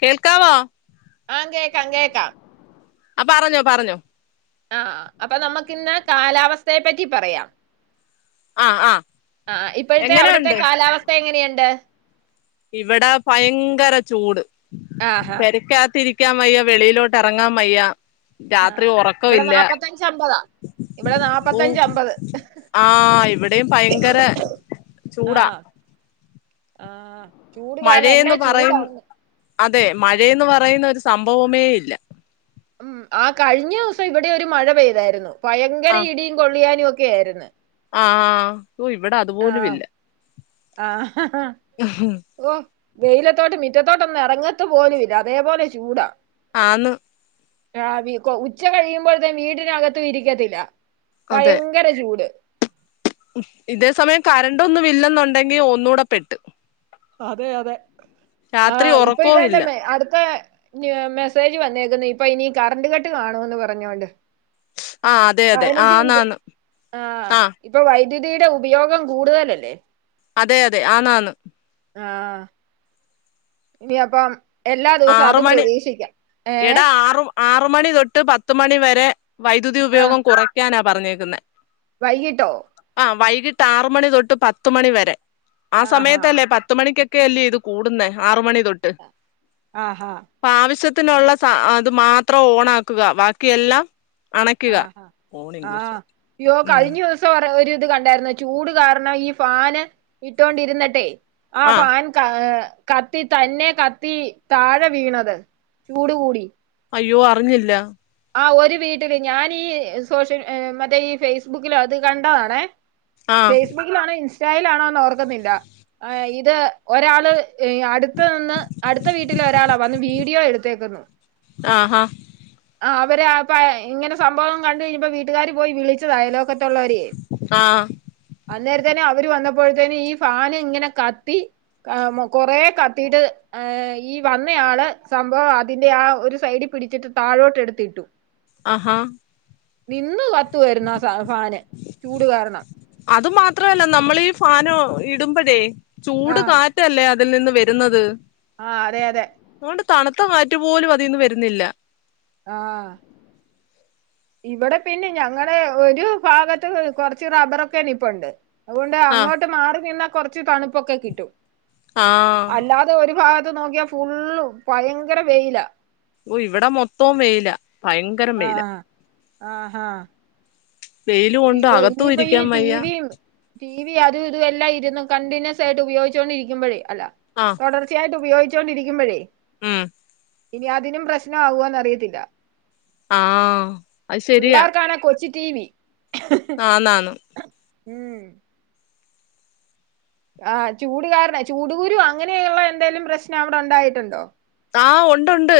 കേൾക്കാവോ ആഹ് കേക്കാം കേക്കാം ആ പറഞ്ഞോ പറഞ്ഞോ ആഹ് അപ്പൊ നമ്മക്ക് ഇന്ന് കാലാവസ്ഥയെ പറ്റി പറയാം ആ ആ ആഹ് ഇപ്പഴത്തെ അവിടത്തെ എങ്ങനെയുണ്ട് കാലാവസ്ഥ എങ്ങനെയുണ്ട് ഇവിടെ ഭയങ്കര ചൂട് ആഹാ പെരക്ക കത്തിരി ക്കാൻ വയ്യ വെളിയിലോട്ട് എറങ്ങാൻ വയ്യ രാത്രി ആഹ് ഒറക്ക ഇവിടെ ഇല്ല നാപ്പത്തഞ്ച് അമ്പതാ ഇവിടെ ഓ നാപ്പത്തഞ്ച് അമ്പത് ആഹ് ഇവിടെയും ഭയങ്കര ചൂടാ ആഹ് ആഹ് ചൂട് കാരണം എന്നാ മഴയെന്ന് പറയും ചൂടാന്ന് അതെ മഴേന്ന് പറയുന്ന ഒരു സംഭവമേ ഇല്ല ഉം ആ കഴിഞ്ഞ ദിവസം ഇവിടെ ഒരു മഴ പെയ്തായിരുന്നു ഭയങ്കര ഇടിയും കൊള്ളിയാനും ഒക്കെ ആയിരുന്നു ആഹ് ഇവിടെ ആഹ് അതുപോലുംല്ല ഓ വെയിലത്തോട്ട് മിറ്റത്തോട്ടൊന്നും എറങ്ങത്ത് പോലും ഇല്ല അതേപോലെ ചൂടാ ആന്ന് രാവി ഉച്ച കഴിയുമ്പോഴത്തെ വീടിനകത്തും ഇരിക്കത്തില്ല ഭയ അതെ ങ്കര ചൂട് ഇതേ സമയം കറണ്ട് ഒന്നും ഇല്ലെന്നുണ്ടെങ്കി ഒന്നൂടെ പെട്ട് അതെ അതെ രാത്രി ആഹ് ഇപ്പൊ ഉറക്കവും ഇതെന്നെ ഇല്ല മെ അട്ത്തെ മെസ്സേജ് വന്നേക്കുന്നു ഇപ്പൊ ഇനി കറണ്ട് കട്ട് കാണുവെന്ന് പറഞ്ഞോണ്ട് ആ അതെ അതെ പതിനഞ്ച് മിനിറ്റ് ആന്നാന്ന് ആഹ് ആ ഇപ്പം വൈദ്യുതിയുടെ ഉപയോഗം കൂടുതലല്ലേ അതെ അതെ ആന്നാന്ന് ആഹ് ഇനി അപ്പം എല്ലാ ദിവസവും ആറ് അത് മണി പ്രതീക്ഷിക്കാം ഏഹ് എടാ ആറ് ആറ് മണി തൊട്ട് പത്ത് മണി വരെ വൈദ്യുതി ആഹ് ഉപയോഗം കുറയ്ക്കാനാ പറഞ്ഞേക്കുന്നേ വൈകിട്ടോ ആഹ് വൈകിട്ട് ആറ് മണി തൊട്ട് പത്തുമണി വരെ ആ ആഹാ സമയത്തല്ലേ പത്ത് മണിക്കൊ ക്കെ അല്ലേ ഇത് കൂടുന്നേ ആറുമണി തൊട്ട് ആഹ് ഹാ അപ്പ ആവശ്യത്തിനുള്ള സ അത് മാത്രം ഓണാക്കുക ബാക്കിയെല്ലാം അണയ്ക്കുക ആഹ് ഓൺ ഹാ ഇംഗ്ലീഷ് ആഹ് യ്യോ ഉം കഴിഞ്ഞൂ സം ഒരിത് കണ്ടായിരുന്ന് ചൂട് കാരണം ഈ ഫാന് ഇട്ടോണ്ടിരുന്നിട്ടെ ആ ഫാൻ കാ കത്തി തന്നെ കത്തി താഴെ വീണത് ചൂട് കൂടി അയ്യോ അറിഞ്ഞില്ല ആ ഒരു വീട്ടില് ഞാനീ സോഷ്യൽ മറ്റേ ഈ ഫേസ്ബുക്കിലോ അത് കണ്ടതാണെ ആ ഫേസ്ബുക്ക് ലാണോ ഇൻസ്റ്റായിലാണോന്നോർക്കുന്നില്ല ഇത് ഒരാള് അടു ത്ത്ന്ന് അട്ത്ത വീട്ടില് ഒരാളാ വന്ന് വീഡിയോ എടുത്തേക്കുന്നു ആഹ്ഹാ ആഹ് അവര് അപ്പ ഇങ്ങനെ സംഭവം കണ്ട് യീപ്പ വീട്ട്കാര് പോയി വിളിച് ച്ചൂ അയലോക്കത്ത്ള്ളോരെ ആ അന്നേരംതന്നെ അവര് വന്നപ്പോഴ്ത്തേനും ഈ ഫാന് ഇങ്ങനെ കത്തി ആഹ് മോ കൊറേ കത്തീട്ട് ഏ് ഈ വന്നയാള് സംഭവം അതിന്റെ ആ ഒരു സൈഡി പിടിച്ചിട്ട് താഴോട്ട് എടുത്തിട്ടു ആഹ്ഹാ നിന്ന് കത്തുവായിരുന്നു ആ സാ ഫാന് ചൂട് കാരണം അത് മാത്രമല്ല നമ്മളീ ഫാനോ ഇടുമ്പഴേ ചൂട് ആഹ് കാറ്റ്- റ്റല്ലേ അതിൽ നിന്ന് വരുന്നത് ആഹ്അതെ അതെ ഓണ്ട് തണുത്ത കാറ്റുപോലും അതീന്ന് വരുന്നില്ല ആഹ് ഇവടെ പിന്നിം ഞങ്ങടെ ഒരു ഭാഗത്ത് കൊറച്ച് റബ്ബറൊക്കെ നിപ്പുണ്ട് അതുകൊണ്ട് ആഹ് അങ്ങോട്ട് മാറി നിന്നാ കൊർച്ച് തണുപ്പൊക്കെ കിട്ടും ആഹ് അല്ലാ തെ ഒരു ഭാഗത്ത് നോക്കിയാ ഫുള്ളും ഭയങ്കര വെയിലാ ഒയ് ഇവടെ മൊത്തോം വെയിലാ ആഹ് ആഹ്ഹാ വെയില് കൊണ്ട് ഇല്ലോ അകത്തും ഇനിപ്പോ ഈ ഇരിക്കാൻ വയ്യ ടിവിം ടി വിയാത് ഇത് എല്ലാ ഇര്ന്നു കണ്ടിന്യൂസ് ആയിട്ട് ഉപയോഗിച്ചോണ്ടിരിക്കുമ്പഴേ അല്ല ആഹ് തൊടർച്ചയായിട്ട് ഉയോഗിച്ചോണ്ടിരിക്കുമ്പഴേ ഉം ഇനി അതിനും പ്രശ്ന ആവോന്ന് അറിയത്തില്ല ആഹ് അത് [inaudible] ശരിയാ പിള്ളേർക്കാണേ കൊച്ച് ടി വി [inaudible] ന്നാന്നാന്നു ഉം ആഹ് ചൂടുകാരണേ ചൂടുകുരു അങ്ങനെയുള്ള എന്തേലും പ്രശ്നം അവടെ ഉണ്ടായിട്ടുണ്ടോ ആഹ് ഒണ്ടുണ്ട്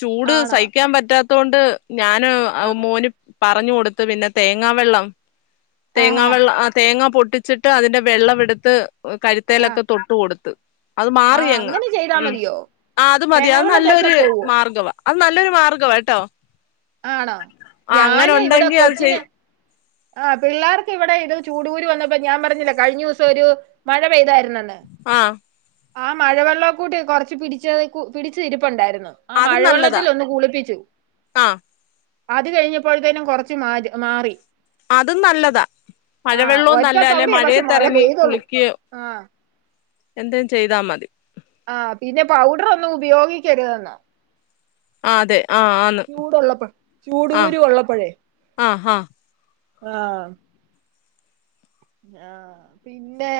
ചൂട് ആണോ സഹിക്കാൻ പറ്റാത്തോണ്ട് ഞാന് ആഹ് മോനു- പറഞ്ഞു കൊടുത്ത് പിന്നെ തേങ്ങാവെള്ളം ആഹാ തേങ്ങാവെള്ളം ആ തേങ്ങ പൊട്ടി ച്ചിട്ട് അതിന്റെ വെള്ളവെടുത്ത് ആഹ് കഴുത്തേലൊക്കെ തൊട്ട് കൊടുത്ത് അഅ് മാറി ആഹ് അങ്ങ് അങ്ങനെ ചെയ്താ ഉം മതിയോ ആഹ് അത് മതി അഅ് തേങ്ങാവെള്ളം തേച്ചാ നല്ലൊര് പോവോ മാർഗ്ഗവാ അത് നല്ലൊരു മാർഗ്ഗവാട്ടോ ആണോ ഞാന് ഇവിടെ അത് ചെയ് കൊച്ചിനെ ആഹ് പിള്ളേർക്ക് ഇവിടെ ഇത് ചൂടുകൂര് വന്നപ്പോ ഞാൻ പറഞ്ഞില്ലേ കഴിഞ്ഞൂസം ഒരു മഴ പെയ്തായിരുനന്ന് ആ ണ്ട് ആ മഴവെള്ളം കൂട്ട് കൊറച്ച് പിടിച്ചതേക്കു പിടിച്ച ഇരിപ്പുണ്ടായിരുന്നു ആ മഴവെള്ളത്തില് ഒന്ന് കുളിപ്പിച്ചു ആഹ് അത് കഴിഞ്ഞപ്പോഴ്‌ത്തെനും കൊറച്ച് മാദ് മാറി അതും നല്ലതാ ആഹ് മഴവെള്ളവും ഒറ്റ നല്ല അല്ലെ തവണയെ പക്ഷെ മഴ മഴയത്തിറങ്ങി പെയ്തൊള്ളൂ കുളിക്കുകയോ ആഹ് എന്തേം ചെയ്താ മതി ആഹ് പിന്നെ പൗഡർ ഒന്നും ഉപയോഗിക്കരുതെന്നോ ആഹ് അതെ ആഹ് ആന്ന് ചൂടുള്ളപ്പോ ആ ചൂടുകുരു ഉള്ളപ്പഴേ ആ ആ ആഹ് ആഹ് പിന്നെ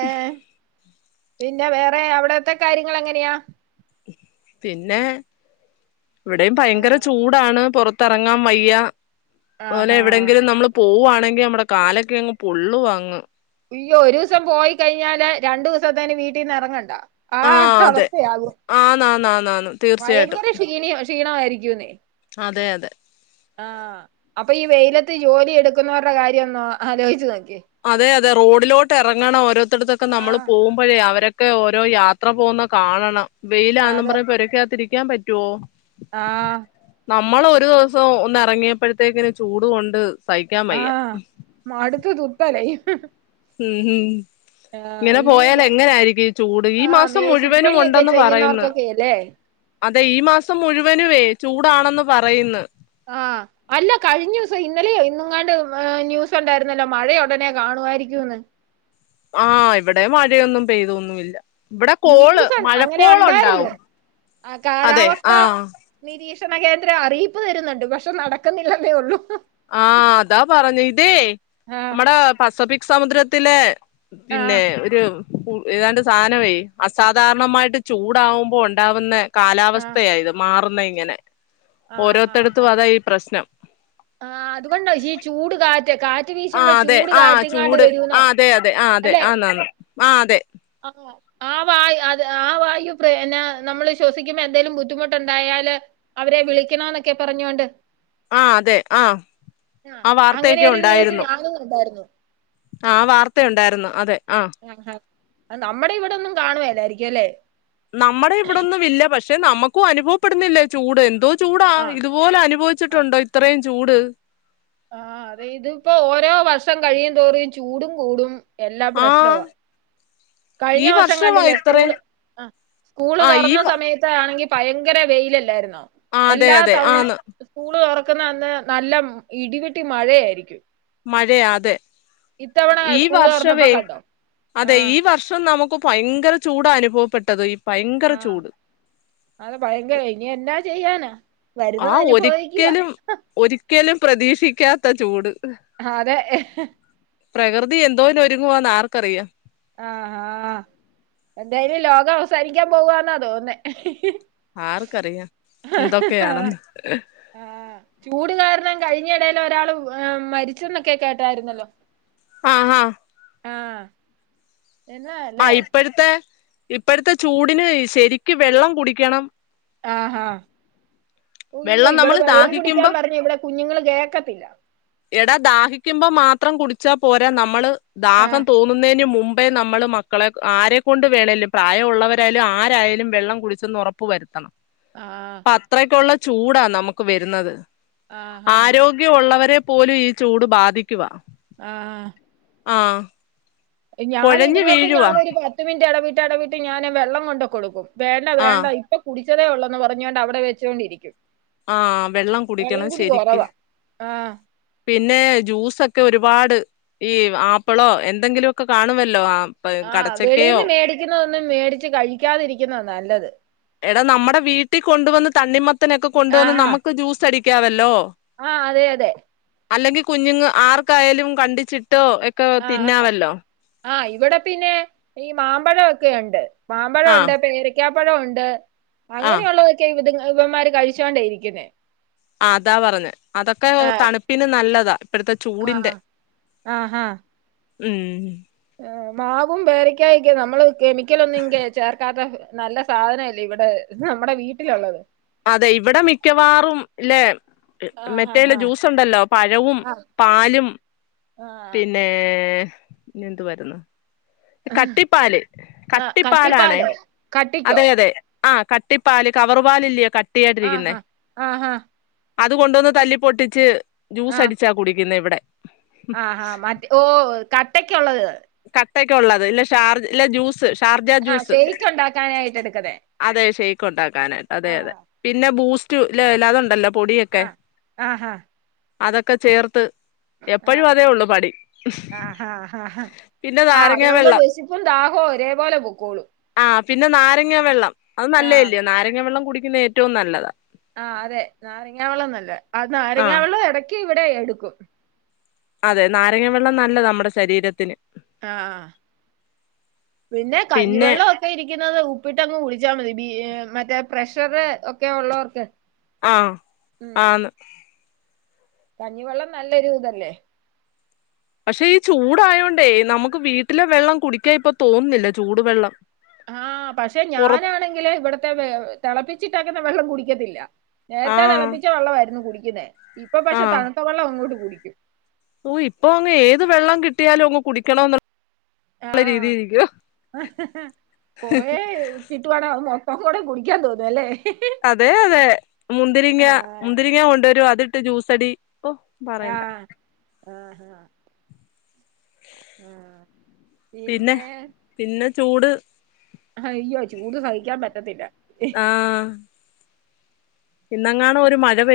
പിന്നെ വേറെ അവിടത്തെ കാര്യങ്ങള് എങ്ങനെയാ പിന്നെ ഇവിടെയും ഭയങ്കര ആഹ് ചൂടാണ് പാെറത്തറങ്ങാൻ വയ്യ ഓനെ ആഹാ എവിടെയെങ്കിലും നമ്മള് പോവുവാണെങ്കിൽ നമ്മടെ കാലക്കെ അങ്ങ് പൊള്ളുവാങ്ങ് അയ്യോ ഒരു ദിവസം പോയി കഴിഞ്ഞാല് രണ്ടു ദിവസത്തേന് വീട്ടീ നിന്ന് ഇറങ്ങണ്ട ആ അവസ്ഥയാകും ആന്നാന്നാന്നാന്ന് തീർച്ചയായിട്ടും ഭയങ്കര ക്ഷീണിയ ക്ഷീണമായിരിക്കൂന്നേ അതെ അതെ ആഹ അപ്പൊ ഈ വെയിലത്ത് ജോലി എടുക്കുന്നവരുടെ കാര്യംൊന്നോ ആലോചി നോക്കി അതെ അതെ റോഡിലോട്ട് ഇറങ്ങണം ഓരോരുത്തൊക്കെ നമ്മള് ആഹ് പോകുമ്പ അവരൊക്കെ ഓരോ യാത്ര പോകുന്ന കാണണം വെയിലാെന്ന് പറയ ഒരൊക്കെ പിക്കാൻ പറ്റുവോ? ആഹ നമ്മൾ ഒരു ദിവസം ഒന്ന് ഇറങ്ങിയപ്പോഴത്തേക്കിന് ചൂട് കൊണ്ട് സഹിക്കാൻ വയ്യ ആഹ [unintelligible] ഉം ഹം ഇങ്ങനെ ഈ പോയാൽ എങ്ങനെയിരിക്കും ഈ ചൂട് ഈ ആ മാസം മുഴുവനും മേശിരിപ്പണിയൊക്കെ ഉണ്ടെന്ന് പറയുന്നു. ചെയ്യുന്നവർക്കൊക്കെയല്ലേ അതെ ഈ മാസം മുഴുവനുവേ ചൂടാണെന്ന് പറയുന്ന്. ആഹ അല്ല കഴിഞ്ഞ ദിവസം ഇന്നലെയോ ഇന്നുംങ്ങാണ്ട് ന്യൂസ് ഉണ്ടായിരുന്നല്ലോ മഴയ ഉടനെ കാണുായിരിക്കുംന്ന്. ആഹ ഇവിടെ മഴയൊന്നും പെയ്തൊന്നുമില്ല. ഇവിടെ കോള് ന്യൂസ് അങ്ങനെ ഉണ്ടായിരുന്നു മഴക്കോള്ണ്ടാവും ആ അതെ കാലാവസ്ഥ ആഹ നിരീക്ഷണ കേന്ദ്രം അറിയിപ്പ് തരുന്നുണ്ട്. പക്ഷെ നടക്കുന്നില്ലതേ ഉള്ളു. ആഹ് അതാ പറഞ്ഞു ഇതേ ആഹ് നമ്മടെ പസഫിക് സമുദ്രത്തിലെ പിന്നെ ആഹ് ഒരു ഏതാണ്ട് സാധനമേ അസാധാരണമായിട്ട് ചൂടാവുമ്പോ ഉണ്ടാവുന്ന ആഹ് കാലാവസ്ഥയായത് മാറുന്ന ഇങ്ങനെ ഓരോരുത്തടത്തും അതാണ് ഈ പ്രശ്നം. ആ അതുകൊണ്ട പഈ ചൂട് കാറ്റ് കാറ്റ് ആ വീശുമ്പോ അതെ ചൂട് ആഹ കാറ്റെങ്ങാണ്ട് ചൂട് വരൂന്നോ അതെ അതെ ആ അതെ ആന്നന്ന് ആ അതെ ആഹ ആ വായ അത് ആ വായു പ്ര നമ്മള് ശ്വസിക്കുമ്പോ എന്തെങ്കലും ബുദ്ധിമുട്ടുണ്ടായാല് അവരെ വിളിക്കണന്നൊക്കെ പറഞ്ഞോണ്ട്. ആ അതെ ആ ആ വാർത്തയൊക്കെ അങ്ങനരു ന്യൂസ് ഉണ്ടായിരുന്നു ഞാനും കണ്ടായിരുന്നു. ആ വാർത്തയുണ്ടായിരുന്നു അതെ ആ ആഹാ നമ്മുടെ ഇവിടെ ഒന്നും കാണുവല്ലായിരിക്കും അല്ലേ? നമ്മുടെ ഇവിടൊന്നും ഇല്ല പക്ഷെ നമ്മുക്കും അനുഭവപ്പെടുന്നില്ലേ ചൂട് എന്തോ ചൂടാ ഇത് ആഹ് ഇതുപോലെ അനുഭവിച്ചിട്ടുണ്ടോ ഇത്രയും ചൂട്. ആഹ അതെ ഇതിപ്പോ ഓരോ വർഷം കഴിയും തോറും ചൂടും കൂടും എല്ലാം ആഹ് പ്രശ്നവാ ഈ കഴിഞ്ഞ വർഷം വർഷവാ കണ്ടില്ലേ ഇത്രേ സ്കൂള് സ്കൂള് ആ ഈ തുറന്ന സമയത്ത്ണെങ്കിൽ ഭയങ്കര വെയിലല്ലായിരുന്നോ ആ അതെ എല്ലാ അതെ തവണയും ആന്ന് സ്കൂള് തുറക്കുന്നന്ന് നല്ല ഇടിവെട്ടി മഴയായിരിക്കും. മഴയാ അതെ ഇത്തവണ ഈ സ്കൂള് തുറന്നപ്പോ വർഷവേ കണ്ടോ അതെ ആഹ് ഈ വർഷ പക്ഷെ നമുക്ക് ഭയങ്കര ചൂട അനുഭവപ്പെട്ടത് ഈ ഭയങ്കര ആഹ് ചൂട്. അത് ഭയങ്കര ഇനി എന്നാ ചെയ്യാന്? ആ ഒരിക്കലും ഒരിക്കലും പ്രതീക്ഷിക്കാത്ത ചൂട്. ആഹ് അതെ പ്രകൃതി എന്തോന്നിന് ഒരുങ്ങുവാന്ന് ആർക്കറിയാം. ആഹ്ഹാ എന്തായാലും ലോകം അവസാനിക്കാൻ പോവാന്നാ തോന്നുന്നേ ആർക്കറിയാം എന്തൊക്കെ ആണെന്ന്. ആഹ് ചൂട് കാരണം കഴിഞ്ഞ ഇടൽ ഒരാൾ മരിച്ചന്നൊക്കെ കേട്ടായിരുന്നല്ലോ? ആഹ് ആഹ് ആഹ് എന്നാ ആ അല്ലേ ഇപ്പഴ്ത്തെ, ഇപ്പഴ്ത്തെ ചൂടിന് ശരിക്ക് വെള്ളം കുടിക്കണം. ആഹാ അയ്യോ വെള്ളം ഇവിടെ നമ്മള് വെള്ളം കുടിക്കാൻ ദാഹിക്കുമ്പോ പറഞ്ഞാൽ ഇവിടെ കുഞ്ഞുങ്ങൾ കേക്കത്തില്ല. എടാ ദാഹിക്കുമ്പോ മാത്രം കുടിച്ചാ പോരാ നമ്മള് ആഹ് ദാഹം തോന്നു ന്നേനു മുമ്പേ നമ്മൾ മക്കളെ ആരെക്കൊണ്ട് വേണേലും പ്രായഉള്ളവരായാലും ആരായാലും വെള്ളം കുടിച്ചെന്ന് ഒറ പ്പ് വരുത്തണം. ആഹ്. അത്രക്കുള്ള ചൂടാ നമുക്ക് വരുന്നത്. ആഹാ ആരോഗ്യഒള്ളവരെ പോലും ഈ ചൂട് ബാധിക്കുവാ. ആഹ്. ആഹ്. കുഴഞ്ഞു ഞാനിതുങ്ങക്ക്‌ വീഴുവാ ഞാനൊരു പാ പത്തു മിനിറ്റ് എടവിട്ട്, എടവിട്ട് ഞാന് വെള്ളം കൊണ്ട് കൊടുക്കും വേണ്ട, ആഹ് വേണ്ട ഇ പ്പൊ കുടിച്ചതേ ഉള്ളൂന്ന് പറഞ്ഞോണ്ട് അവിടെ വെച്ചോണ്ടിരിക്കും. ആഹ് വെള്ളം കുടിക്കണം കുടി ശരിക്ക്. കുറവാ ആഹ് പിന്നെ ജ്യൂസൊക്കെ ഒരുപാട് ഈ ആപ്പിളോ എന്തെങ്കിലുക്കെ കാണുമല്ലോ. ആഹ്. ആഹ് വെളിയിന്ന് മേടിക്കുന്നതൊന്നും മേടിച്ച് കഴിക്കാതിരിക്കുന്നതാ നല്ലത്. എടാ നമ്മടെ വീട്ടി കൊണ്ടുവന്ന് തണ്ണിമത്തനൊക്കെ കൊണ്ടുവന്ന് ആഹാ നമുക്ക് ജ്യൂസ് അടിക്കാവല്ലോ. ആഹ് അതെ, അതെ. അല്ലെങ്കി കുഞ്ഞുങ്ങ ആർക്കായാലും കണ്ടിച്ചിട്ടോ എ ആഹ്, ആഹ് ഇവിടെ പിന്നെ ഈ മാമ്പഴോക്കെ ഒണ്ട്. മാമ്പഴം ആഹ് ഒണ്ട്, പേരക്കാപ്പഴം ഒണ്ട് ആഹ് അങ്ങനെള്ള ഒ ക്കെ ഇത് ഇവന്മാര് കഴിച്ചോണ്ടാ ഇരിക്കുന്നേ. ആഹ് അതാ പറഞ്ഞെ. അതൊക്കെ ആഹ് തണുപ്പിന് നല്ലതാ. ഇപ്പഴത്തെ ചൂടിന്റെ ആഹ് ഉം. ആഹ് മാവും പേരക്കായൊക്കെ നമ്മള് കെമിക്കലൊന്നും ചേർക്കാത്ത. നല്ല സാധനല്ലേ ഇവിടെ നമ്മുടെ വീട്ടിലൊള്ളത്. അതെ ഇവിടെ മിക്കവാറും ഇല്ലേ. ആഹ് ആഹ് മറ്റെല്ല ജ്യൂസ് ഒണ്ടല്ലോ പഴവും, ആഹ് പാലും ആഹ് ആഹ് പിന്നെ ഏ എന്തുവര്ന്ന്. കട്ടിപ്പാല്, ആഹ് കട്ടിപ്പാലാണേ. കട്ടിപ്പാലോ കട്ടിക്കോ അതെ, അതെ. ആ കട്ടിപ്പാല് കവർ പാലില്ലിയോ കട്ടി ആയിട്ടിരിക്കുന്നേ. ആഹാ ആഹാ അതു കൊണ്ടൊന്ന് തല്ലി പൊട്ടിച്ച് ജ്യൂസടിച്ചാ കുടിക്കുന്നെ ഇവിടെ. ആഹ്, ആഹ് മറ്റ് ഓ കട്ടക്ക് ഒള്ളത്. കട്ടക്ക് ഒള്ളത് ഇല്ല ഷാർജ് ഇല്ല ജ്യൂസ്. ഷാർജ ആഹ് ജ്യൂസ് ശേക്ക് ഒണ്ടാക്കാനായിട്ട് എടുക്കുന്നെ. അതെ ഷേക്കൊണ്ടാക്കാനായിട്ട് അതെ, അതെ പിന്നെ ബൂസ്റ്റ്ല്ലേ ലത് ഒണ്ടല്ലോ. പൊടിയൊക്കെ ആഹ് ആഹാ അതൊക്കെ ചേർത്ത്. എപ്പഴും ആഹ് അതേ ഒള്ളു പണി. ആഹ്, ഹാ, ഹാ, പിന്നെ ആഹ് നാരങ്ങ അതാവുമ്പോ വെള്ളം വെഷപ്പും ദാഹോം ഒരേ പോലെ പൊക്കോളൂം. ആഹ് പിന്നെ നാരങ്ങാ വെള്ളം അത് ആഹ് നല്ലല്ലയോ നാരങ്ങാ വെള്ളം കുടിക്കുന്ന ഏറ്റോം നല്ലതാ. ആഹ് അതെ നാരങ്ങാവെള്ളംനല്ലയ ആ നാരങ്ങാവെള്ളം എടക്ക് ഇവിടെ എടുക്കും. അതെ നാരങ്ങാ വെള്ളം നല്ലതാ നമ്മുടെ ശരീരത്തിന്. ആഹ് പിന്നെ കഞ്ഞിവെള്ളം ഇരിക്കുന്നത് ഉപ്പിട്ടങ്ങ് കുടിച്ചാ മതി ബി മറ്റേ പ്രഷർ ഒക്കെ ഒള്ളോർക്ക്. ആഹ്, ആന്ന്. കഞ്ഞിവെള്ളം നല്ലൊരു ഇതല്ലേ. പക്ഷെ ഈ ചൂടായോണ്ടേ നമുക്ക് വീട്ടിലെ വെള്ളം കുടിക്കാ ഇപ്പൊ തോന്നുന്നില്ല ചൂട് വെള്ളം. ആഹ് പക്ഷെ ഞാനാണെങ്കില് ഇവിടത്തെ തെളപ്പിച്ചിട്ടെക്കുന്ന വെള്ളം കുടിക്കത്തില്ല. നേരത്തെ ആഹ് തെളപ്പിച്ച വെള്ളവായിരുന്നു കുടിക്കുന്നേ ഇപ്പൊ പക്ഷെ തണുത്ത വെള്ളം അങ്ങോട്ട് കുടിക്കും. ഊ ഇപ്പൊ അങ് ഏത് വെള്ളം കിട്ടിയാലും അങ് കുടിക്കണോന്നുള്ള ള്ള രീതിയിരിക്കുവോ [inaudible] കിട്ടുവാണേ അത് മൊത്തം കൂടെ കുടിക്കാൻ തോന്നുവല്ലേ അതെ, അതെ മുന്തിരിങ്ങ ആ മുന്തിരിങ്ങ കൊണ്ടുവരും അതിട്ട് ജ്യൂസടി ഓഹ് ആഹ് [inaudible] ആഹ് പിന്നെ പിന്നെ ചൂട് ഹയ്യോ ചൂട് സഹിക്കാൻ പറ്റത്തില്ല ആഹ് ഇന്നങ്ങാനും ഒര് മഴ പെ